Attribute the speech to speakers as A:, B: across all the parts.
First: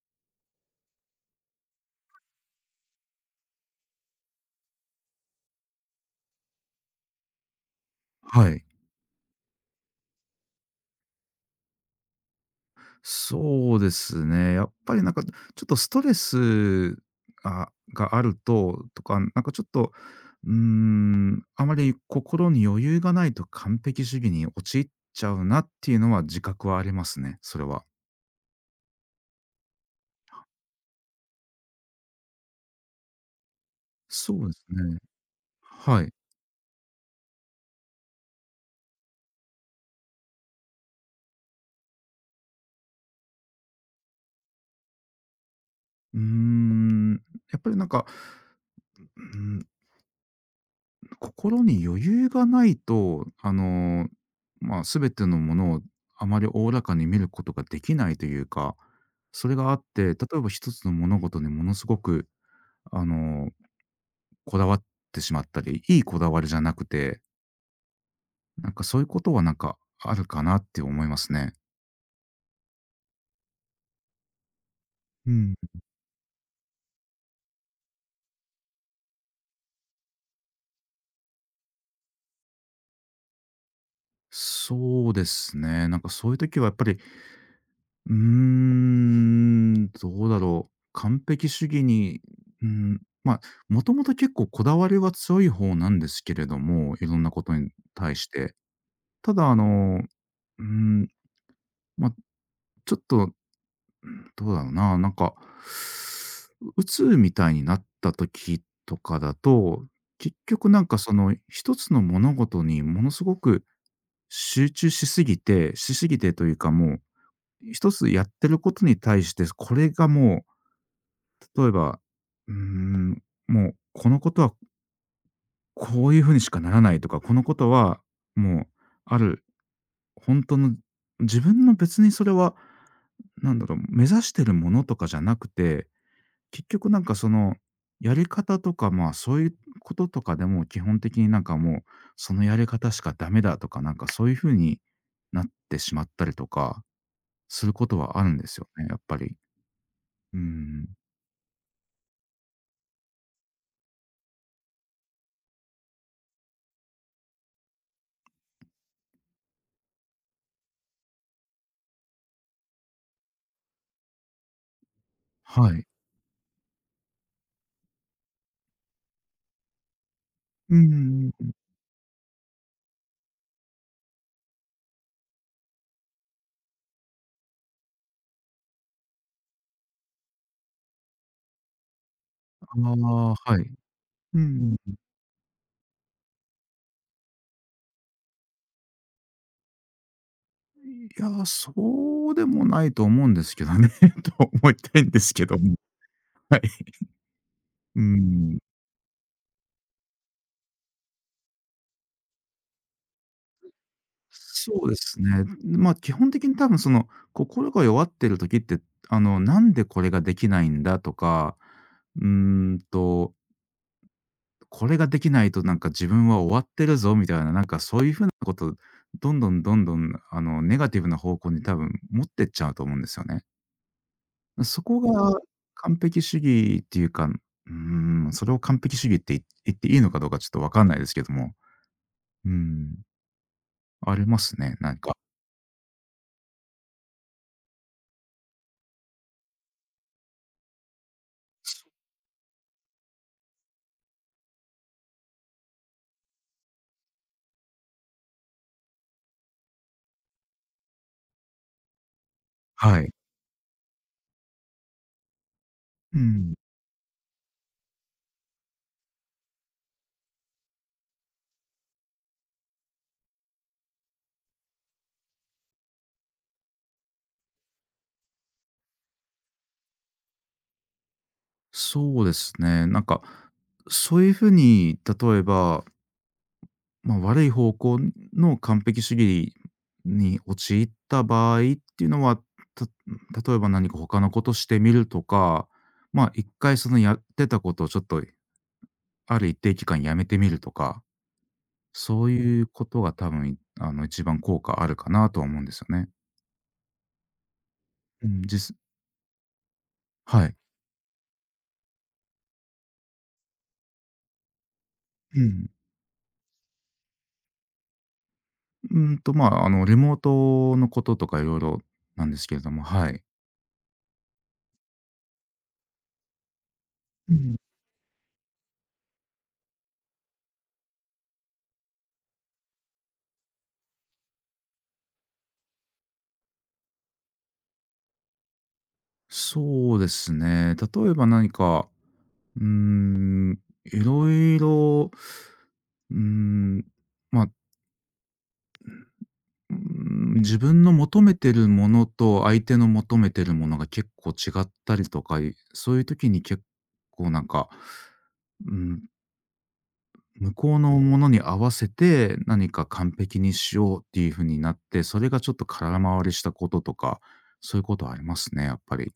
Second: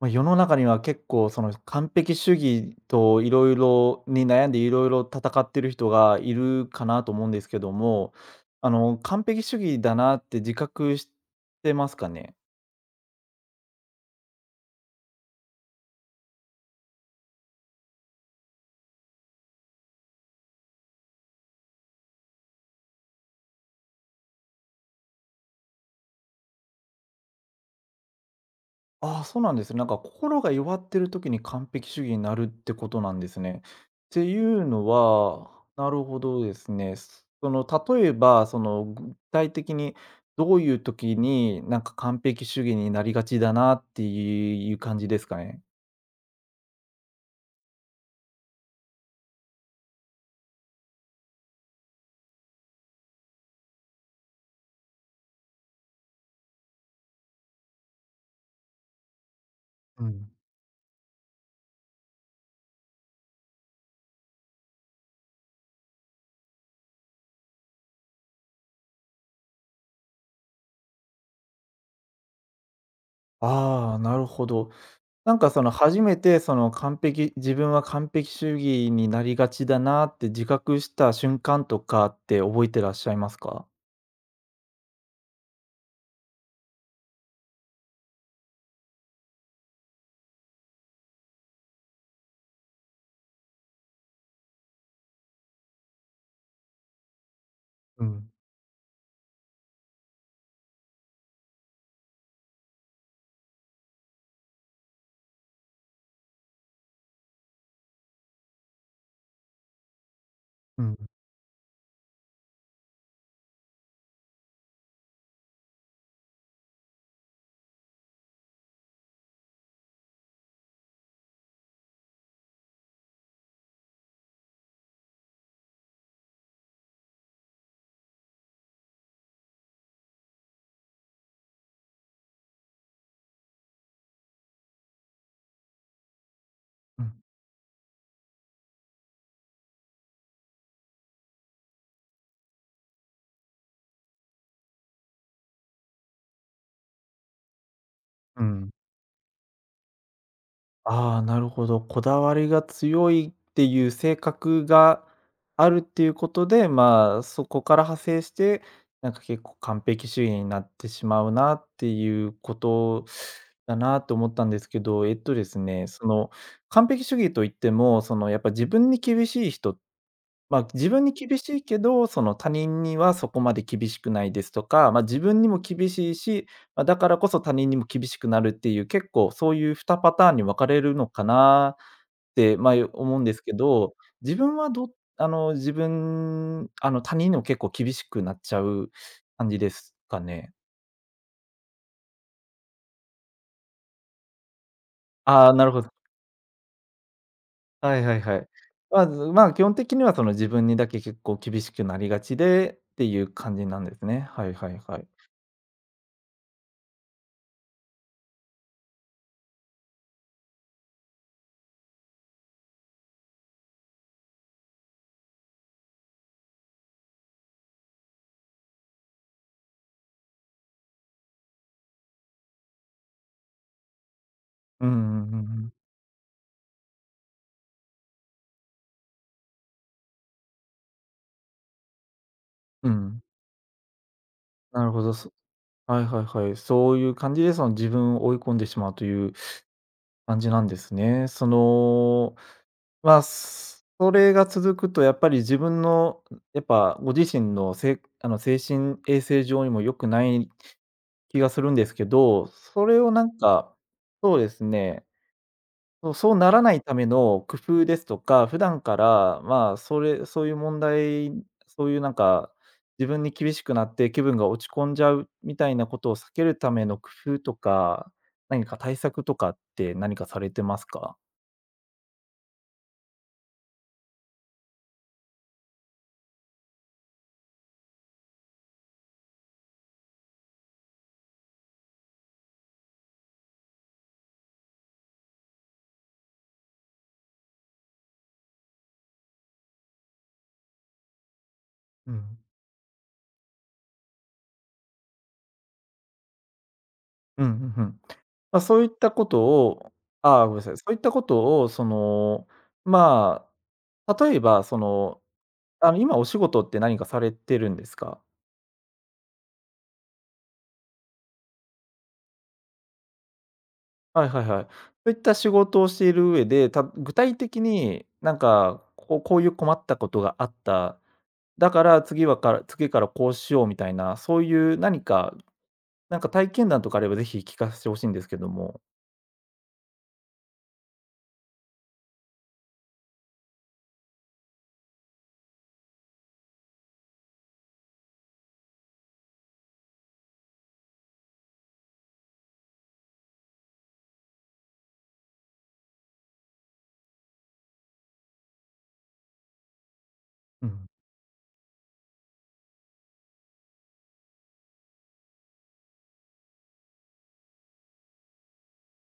A: まあ、世の中には結構その完璧主義と色々に悩んで色々戦ってる人がいるかなと思うんですけども、
B: はい。
A: 完璧主義だなって自覚してますかね？
B: そうですね。やっぱりなんかちょっとストレスがあるとか、なんかちょっと、あまり心に余裕がないと完璧主義に陥っちゃうなっていうのは自覚はありますね、それは。
A: ああ、そうなんですね。なんか心が弱ってる時に完璧主義になるってことなんですね。って
B: そ
A: い
B: うです
A: うの
B: ね。
A: は、な
B: は
A: る
B: い。
A: ほどですね。その例えば、その具体的にどういう時に、完璧主義になりがちだなっていう感じですかね？
B: うーん、やっぱりなんか、うーん心に余裕がないと、まあ、全てのものをあまりおおらかに見ることができないというか、それがあって、
A: う
B: 例え
A: ん。
B: ば一つの物事にものすごく、あの、こだわってしまったり、いいこだわりじゃなくて、なんかそういうことはなんかあるかなって思いますね。
A: ああ、なるほど。
B: うん。
A: その初めてその自分は完璧主義になりがちだなって自覚した瞬間とかって覚えてらっしゃいますか？
B: そうですね。なんかそういう時はやっぱりどうだろう。完璧主義に、うん、まあ、もともと結構こだわりは強い方なんですけれども、いろんなことに
A: う
B: 対し
A: ん、
B: て。ただ、うん、まあ、ちょっと、うん、どうだろうな、なんか、鬱みたいになった時とかだと、結局な
A: う
B: ん
A: ん、
B: かその一つの物事にものすごく集中しすぎてというか、もう一つやってることに対して、これがもう例えば、うーん、もうこのことはこういうふうにしかならないとか、このことはもうある、本当の自分の別にそれは、なんだろう、目指してるものとかじゃなくて、結局な
A: う
B: んか
A: ん、
B: その、やり方とか、まあ、そういうこととかでも基本的になんかもう、そのやり方しかダメだとか、なんかそういうふうになってしまったりとかすることはあるん
A: う
B: ですよ
A: ん。
B: ね、やっぱり。うん。
A: ああ、なるほど。こだわりが強いっていう性格があるっていうことで、まあ、そこから派生して、なんか結構完璧主義になってしまうなっていうことだなと思ったんですけど、えっとです
B: はい。
A: ね、その完璧主義といっても、そのやっぱ自分に厳しい人まあ、
B: う
A: 自分に
B: ん
A: 厳
B: う
A: し
B: ん。
A: いけど、その他人にはそこまで厳しくないですとか、まあ、自分にも厳しいし、まあ、だからこそ他人にも厳しくなるっていう、結構そういう2パターンに分かれるのかなって、
B: あ
A: まあ、思うんで
B: あ、
A: すけ
B: はい。
A: ど、自
B: う
A: 分は
B: ん、
A: ど
B: い
A: 他人にも結構厳しくなっちゃう感じですかね。
B: や、そうでもないと思うんですけどね、と思いたいんですけ
A: ああ、
B: ど
A: なる
B: も、
A: ほど。
B: はい。
A: は
B: う
A: いはいはい。
B: ん。
A: まあず、まあ、基本的にはその自分にだけ結構厳しくなりがちでっていう感じなんですね。はいは
B: そ
A: い
B: うで
A: はい。
B: すね。まあ、基本的に多分その、心が弱ってる時って、なんでこれができないんだとか、うーんと、これができないとなんか自分は終わってるぞみたいな、なんかそういうふうなこと、どんどんどんどん、ネガティブな方向に多分持ってっちゃうと思うんですよね。そ
A: うんう
B: こが
A: んうんうん。
B: 完璧主義っていうか、ーそれを完璧主義って言っていいのかどうかちょっとわかんないですけども、う
A: う
B: ん、
A: ん
B: ありますね、
A: なる
B: なん
A: ほ
B: か。
A: ど、はいはいはい。そういう感じで、その自分を追い込んでしまうという感じなんですね。その、まあ、それが続くとやっぱり自分の、やっぱご自身の精神衛生上にも良くない気がするんですけど、それ
B: は
A: を
B: い。
A: なんか、そうですねそう、
B: う
A: そうな
B: ん。
A: らないための工夫ですとか、普段から、まあ、そういう問題、そういうなんか、自分に厳しくなって気分が落ち込んじゃうみたいなことを避けるための工夫とか、何か対策とかって何かされてますか？
B: そうですね、なんか、そういうふうに例えば、まあ、悪い方向の完璧主義に陥った場合っていうのは、た例えば何か他のことしてみるとか、まあ、一回そのやってたことをちょっとある一定期間やめてみるとか
A: う
B: そう
A: ん。
B: いうことが多分、一番効果あるかなとは思うんですよね。
A: うんうんうん。
B: うん、
A: まあ、そういったことをあ
B: は
A: あ、ごめ
B: い。
A: んなさい。そういったことを、その、まあ、例えば、その、
B: うん。
A: 今お仕事って何かされてるんですか？
B: まあ、リモートのこととかいろいろなんですけれども、はい。
A: はいはいはい。そういった仕事をしている上で、具
B: う
A: 体
B: ん。
A: 的になんか、こういう困ったことがあった、だから次はから次からこうしようみたいな、そういう何か、なんか体験談とかあれば、ぜひ聞かせてほしいんですけども。
B: そうですね、例えば何か、うーん、いろいろうーん、まあ、自分の求めてるものと相手の求めてるものが結構違ったりとか、そういう時に結構なんか、うん、向
A: う
B: こう
A: ん。
B: のものに合わせて、何か完璧にしようっていう風になって、それがちょっと空回りしたこととか、そういうことはありますね、やっぱり。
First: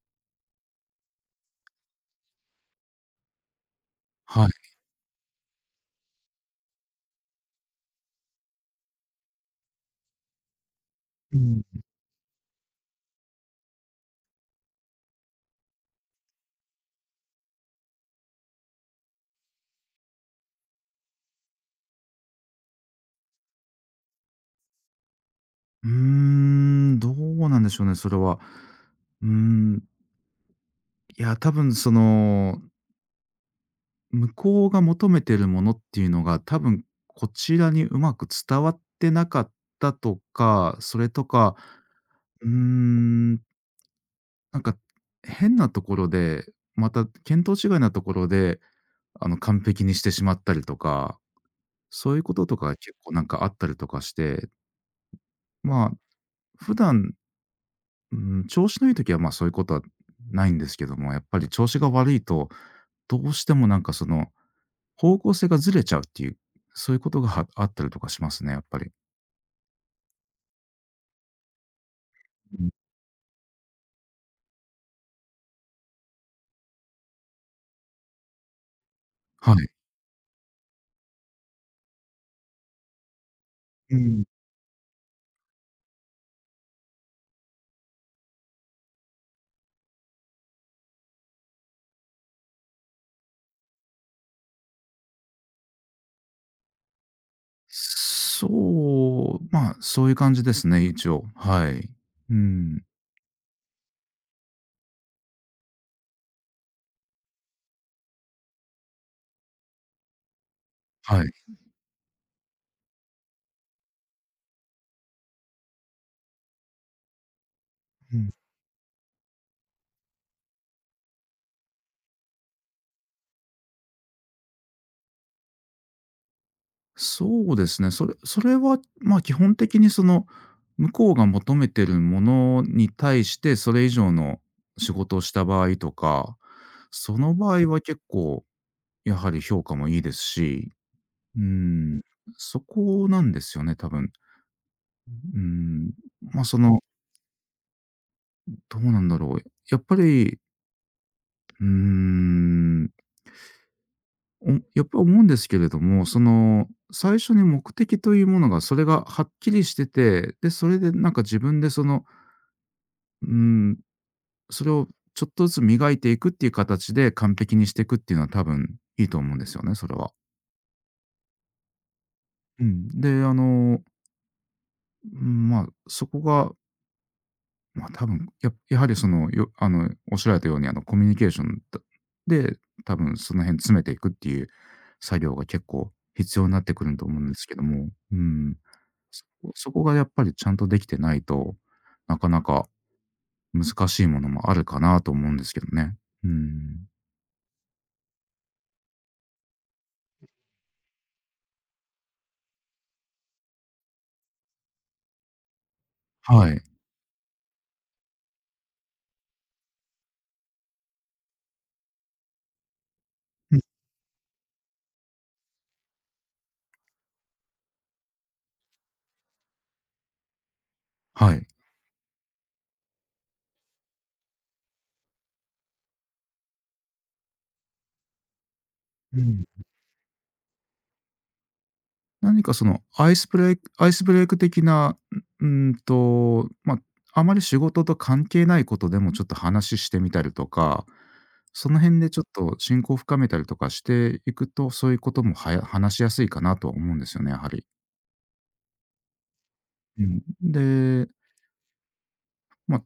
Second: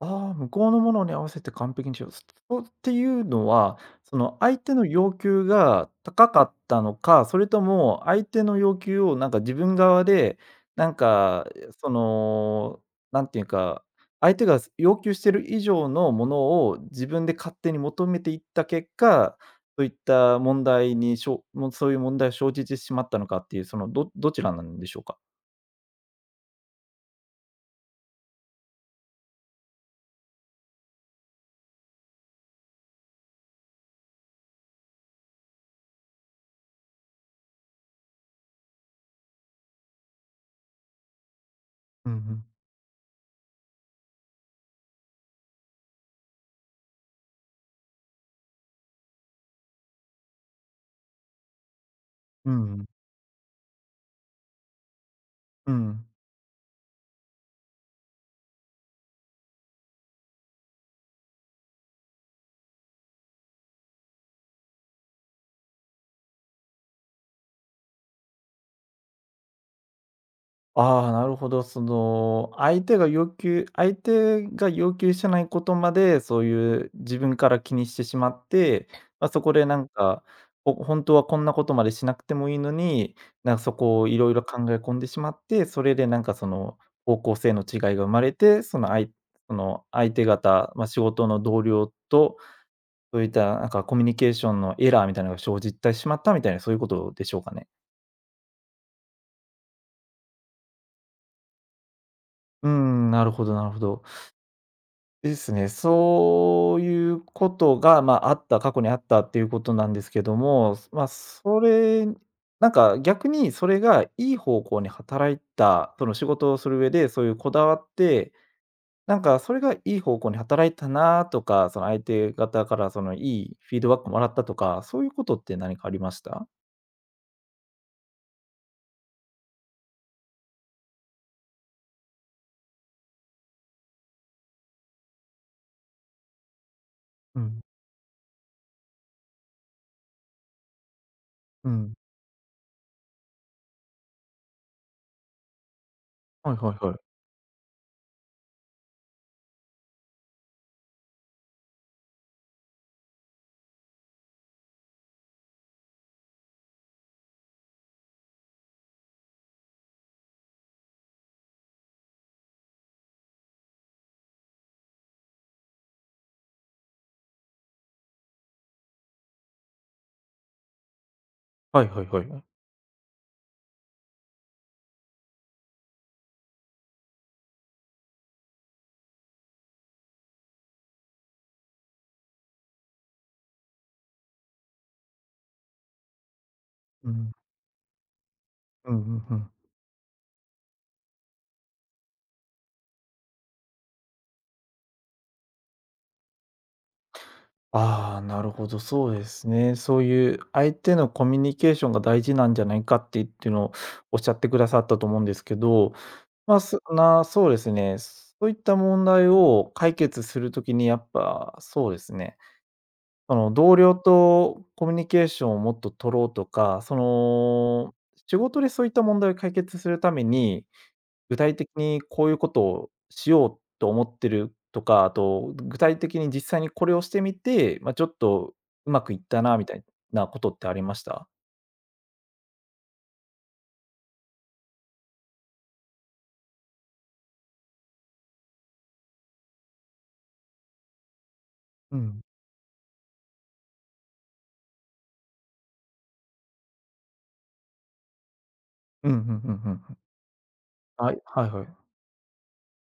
A: ああ、向こうのものに合わせて完璧にしよう。そうっていうのは、その
B: は
A: 相
B: い。
A: 手の要求が高かったのか、それとも相手の要求をなんか自分側で、なん
B: う
A: か、
B: ん。
A: その、なんていうか、相手が要求してる以上のものを自分で勝手に求めていった結果、そういった問題にしょもうそういう問題を生じてしまったのかっていう、そのどちらなんでしょうか？
B: どうなんでしょうね、それは。うーん、いや、多分その、向こうが求めてるものっていうのが、多分こちらにうまく伝わってなかったとか、それとか、
A: うんうん。
B: うーん、なんか変なところで、また見当違いなところで完璧にしてしまったりとか、そういうこと
A: う
B: と
A: ん
B: か
A: うん。
B: 結構なんかあったりとかして、
A: う
B: まあ、
A: ん。
B: 普段、う調子のいい時は、まあ、そういうことはないんですけども、やっぱり調子が悪いと、どうしてもなんかその、方向性がずれちゃうっていう、そういうことがあったりとかしますね、やっぱり。
A: ああ、なるほど。その、
B: うん。
A: 相手が要求してないことまで、そういう自分から気にしてしまって、まあ、そ
B: は
A: こで
B: い。
A: なんか、本当はこんなことまでしなくてもいいのに、なんかそ
B: う
A: こをい
B: ん。
A: ろいろ考え込んでしまって、それでなんかその、方向性の違いが生まれて、そのあいその相手方、まあ、仕事の同僚と、そういったなんかコミュニケーションのエラーみたいなのが生じてしまったみたいな、そういうことでしょうかね？
B: そう、まあ、そういう感じですね、一応。はい。う
A: う
B: ん。
A: ん、なるほどなるほど。ですね。そういうことが、まあ、あった、過去にあったっていうことなんですけども、まあ、
B: はい。
A: それなんか逆にそれがいい方向に働いた、その仕事をする上で、そういうこだわって、なんかそれがいい方向に働いたなとか、その相手方からそのいいフィードバックもらったとか、そういうことって何かありました？
B: そうですね。それは、まあ、基本的にその、向こうが求めてるものに対して、それ以上の仕事をした場合とか、その
A: う
B: 場
A: ん、
B: 合は結構やはり評価もいいですし、うー
A: うん。
B: ん、そこなんですよね、多分。うーん、ま、
A: はい
B: そ
A: は
B: の、
A: いはい。
B: どうなんだろう。やっぱり、うーん、やっぱり思うんですけれども、その、最初に目的というものが、それがはっきりしてて、で、それでなんか自分でそのうん、それをちょっとずつ磨いていくっていう形で完璧にしていくっていうのは多分いいと思うんですよね、それは。
A: はいはいはい。
B: うん。で、うん、まあ、そこが、まあ、多分やはりその、よあの、おっしゃられたようにコミュニケーションで、多分その辺詰めていくっていう作業が結構必要になってくると
A: う
B: 思うん
A: ん。
B: ですけども、うん。
A: うんう
B: そ
A: んうん
B: こそこがやっぱりちゃんとできてないと、なかなか難しいものもあるかなと思うんですけどね。うん。
A: ああ、なるほど、そうですね。そういう相手のコミュニケーションが大事なんじゃないかってっていうのをおっしゃってくださったと思うんですけど、
B: は
A: ま
B: い。
A: あ、そうですね、そういった問題を解決するときにやっぱそうですね、その
B: うん、
A: 同僚とコミュニケーションをもっと取ろうとか、その仕事でそういった問題を解決するために
B: は
A: 具
B: い。
A: 体的にこういうことをしようと思ってるとか、あと、具体的に実際にこれをしてみて、まあ、ちょっとうまくい
B: う
A: った
B: ん。
A: なみたいなことってありました？
B: 何かそのアイスブレイク的な、ま、あまり仕事と関係ないことでもちょっと話してみたりとか、その
A: う
B: 辺でち
A: ん。
B: ょっと親交を深めたりとかしていくと、そういうことも話しやすいかなとは思うんですよね、やはり。
A: うん、うんうんうんうん。
B: うん。で、
A: はい、はいはい。
B: ま、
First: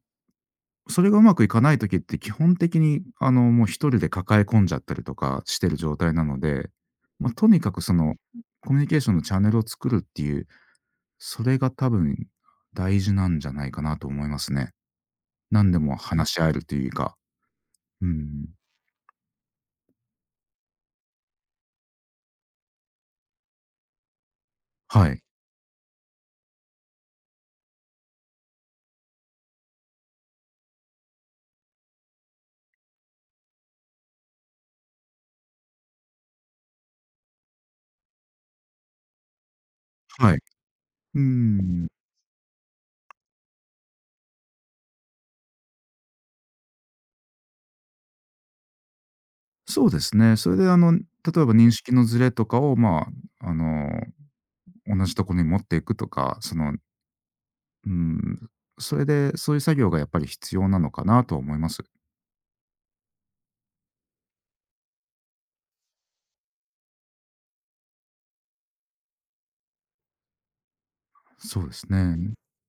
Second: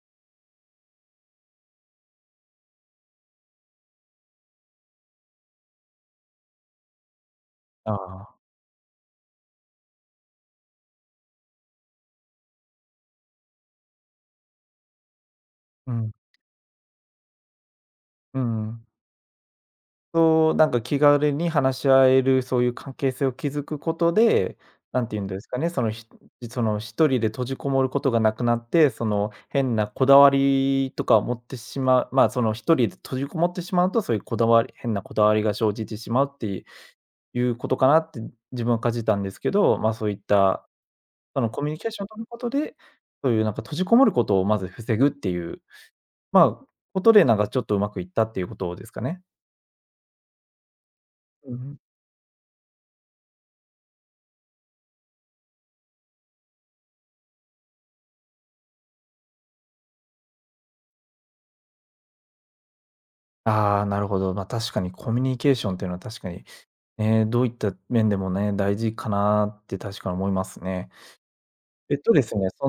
B: それがうまくいかない時って基本的にもう1人で抱え込んじゃったりとかしてる状態なので、ま、とにかく
A: あ
B: その
A: あ。
B: コミュニケーションのチャンネルを作るっていうそれが多分大事なんじゃないかなと思いますね。何で
A: う
B: も
A: ん。
B: 話し合えるというか。うん。
A: うんうんそう、なんか気軽に話し合える、そういう関係性を築くことで、な
B: は
A: んて
B: い。
A: 言うんですかね、その、その一人で閉じこもることがなくなって、その変なこだわりとかを持ってしまう、まあ、その一人で閉じこもってしまうと、そういうこだわり変なこだわりが生じてしまうっていうことかなって自分は感じたんですけど、まあ、そういっ
B: はい。
A: た、
B: う
A: そのコミュニ
B: ん。
A: ケーションを取ることで、そういうなんか閉じこもることをまず防ぐっていう、まあ、ことでなんかちょっとうまくいったっていうことですかね。
B: そうですね。それで例えば
A: うんう
B: 認
A: ん。
B: 識のずれとかを、まあ、同じところに持っていくとか、その、うん、それで、そういう作業がやっぱり必要なのかなとは思います。
A: ああ、なるほど。ま、確かにコミュニケーションっていうのは確かに、ね、どういった面でもね、大事かなって確かに思いますね。
B: そうです
A: えっとで
B: ね。
A: すね、そ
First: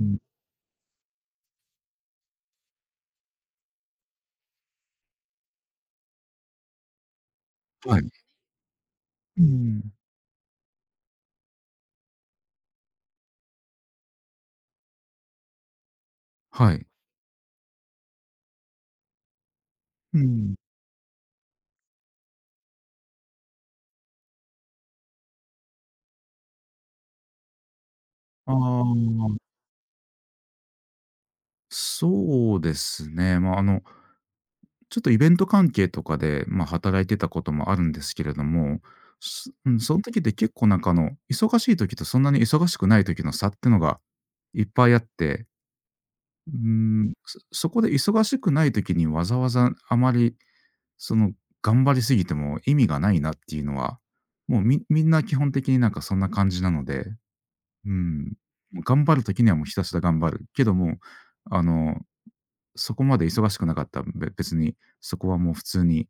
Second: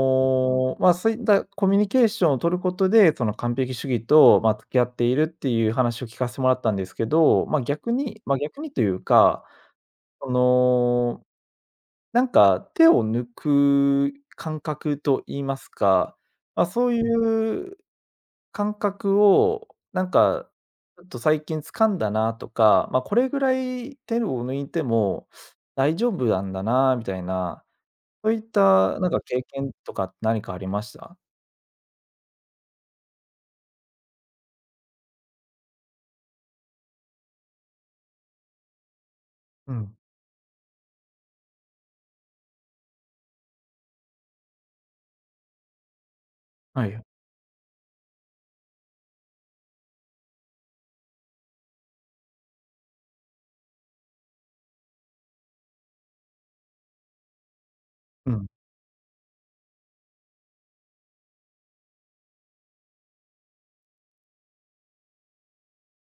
B: うん。
A: ま、そういったコミュニケーションを取ることで、その完璧主義と、まあ、付き合っているっていう話を聞かせてもらったんですけど、
B: はい。
A: ま、逆にという
B: う
A: か、
B: ん。
A: その、なんか手を抜く感覚といいますか、まあ、
B: はい。
A: そういう感覚を、なん
B: う
A: か、
B: ん。
A: ちょっと最近掴んだなとか、まあ、これぐらい手を抜いても大丈夫なんだなみたいな、そういっ
B: あ
A: たなんか
B: あ、
A: 経験とか何かありました？
B: そうですね。まあ、ちょっとイベント関係とかで、まあ、働いてたこともあるんですけれども、すう
A: う
B: ん、そ
A: ん。
B: の時って結構なんか忙しい時とそんなに忙しくない時の差ってのがいっぱいあって、うー
A: はい。
B: そこで忙しくない時にわざわざあまり、その、頑張りすぎても意味がないなっていうのは、もうみんな基本的になんかそんな感じなので、う
A: う
B: ん、
A: ん。
B: 頑張る時にはもうひたすら頑張る。けども、あの、そこまで忙しくなかったら、別にそこはもう普通に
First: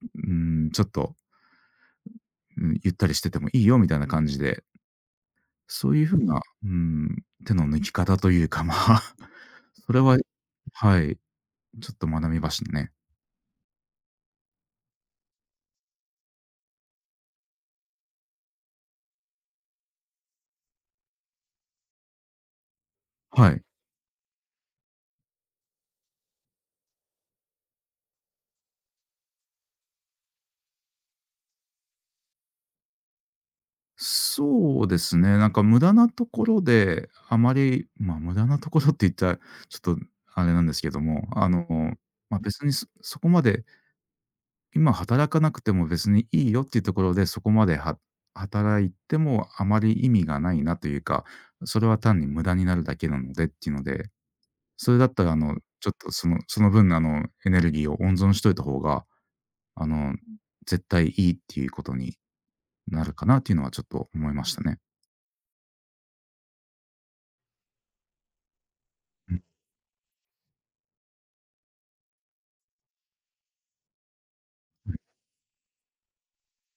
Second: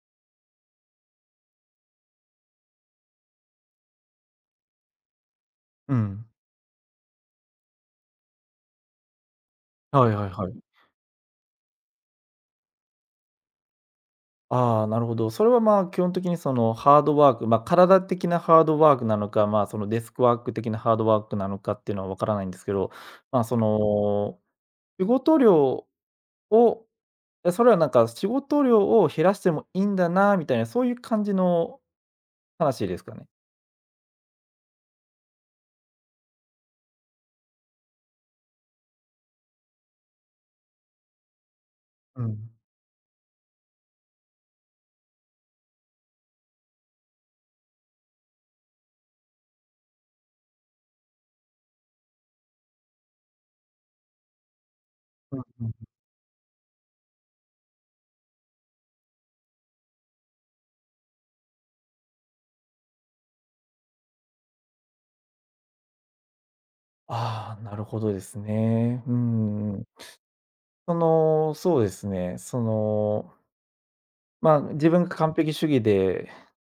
B: ちょっと、うん、ゆったりしててもいいよみたいな感じで、そ
A: う
B: ういう風
A: ん。
B: な、手の抜き方というか、まあ、それ
A: はい
B: は
A: はいはい。
B: はい、ちょっと学びましたね。
A: ああ、なるほど。それは、まあ、基本的にそのハードワーク、ま、体的なハードワークなのか、まあ、そのデスクワーク的なハードワークなのかっていうのは分からないんですけど、まあ、
B: は
A: そ
B: い。
A: の仕事量をえ、それはなんか仕事量を減らしてもいいんだなみたいな、そういう感じの話ですかね？
B: そうですね、なんか無駄なところで、あまり、まあ、無駄なところって言ったら、ちょっとあれなんですけども、
A: う
B: まあ、
A: ん。
B: 別にそこまで今働かなくても別にいいよっていうところで、そこまでは働いてもあまり意味がないなというか、それは単に無駄になるだけなのでっていうので、それだったら
A: うんう
B: ちょっ
A: ん。
B: とその分エネルギーを温存しといた方が、あの、絶対いいっていうことになるかなっていうのはちょっと思いましたね。
A: ああ、なるほどですね。う
B: うん、
A: んうん。その、そうですね、その、まあ、自分が完璧主義で、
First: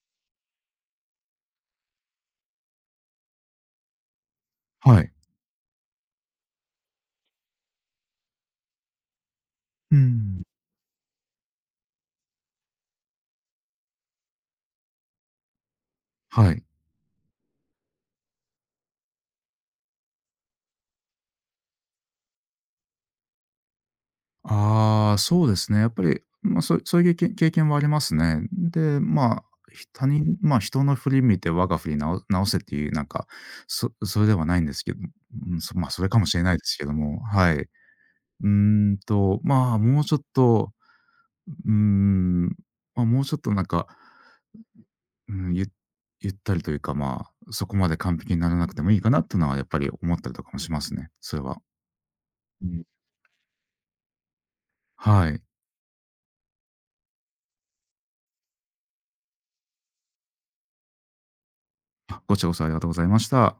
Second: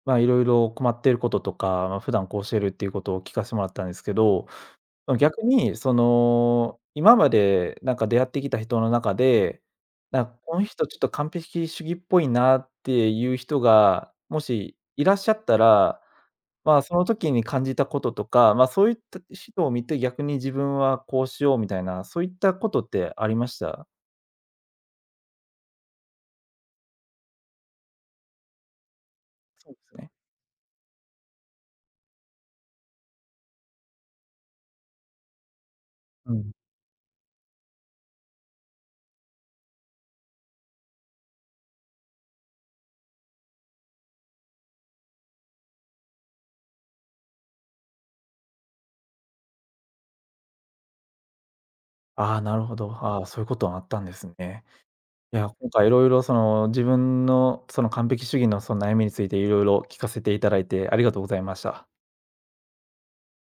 A: まあ、いろいろ困っていることとか、まあ、普段こうしてるっていうことを聞かせてもらったんですけど
B: はい。
A: その逆に、その、今までなんか出会ってきた人の中で、
B: うー
A: なんか
B: ん、
A: この人ちょっと完璧主義っぽいなっていう人が、もしいらっしゃったら、
B: はい。
A: まあ、その時に感じたこととか、まあ、そういった人を見て逆に自分はこうしようみたいな、そういったことってありました？
B: ああ、そうですね。やっぱり、まあ、そういう経験はありますね。で、まあ、
A: そうで
B: ひ
A: す
B: 他
A: ね。
B: 人まあ、人の振り見て我が振り直せっていう、なんか、それではないんですけど、うん、まあ、それかも
A: う
B: しれ
A: ん。
B: ないですけども、はい。うーまあ、もうちょっと、うーん、まあ、もうちょっとなんか、うん、ゆゆったりというか、まあ、そこまで完璧にならなくてもいいかなっていうのはやっぱり思ったりとかもしますね、それは。
A: ああ、なる
B: う
A: ほ
B: ん。
A: ど。ああ、そういうことがあったんですね。
B: は
A: い
B: い。
A: や、今回いろいろその自分のその完璧主義のその悩みについていろいろ聞かせていただいてありがとうございました。
B: あ、ありがとうございました。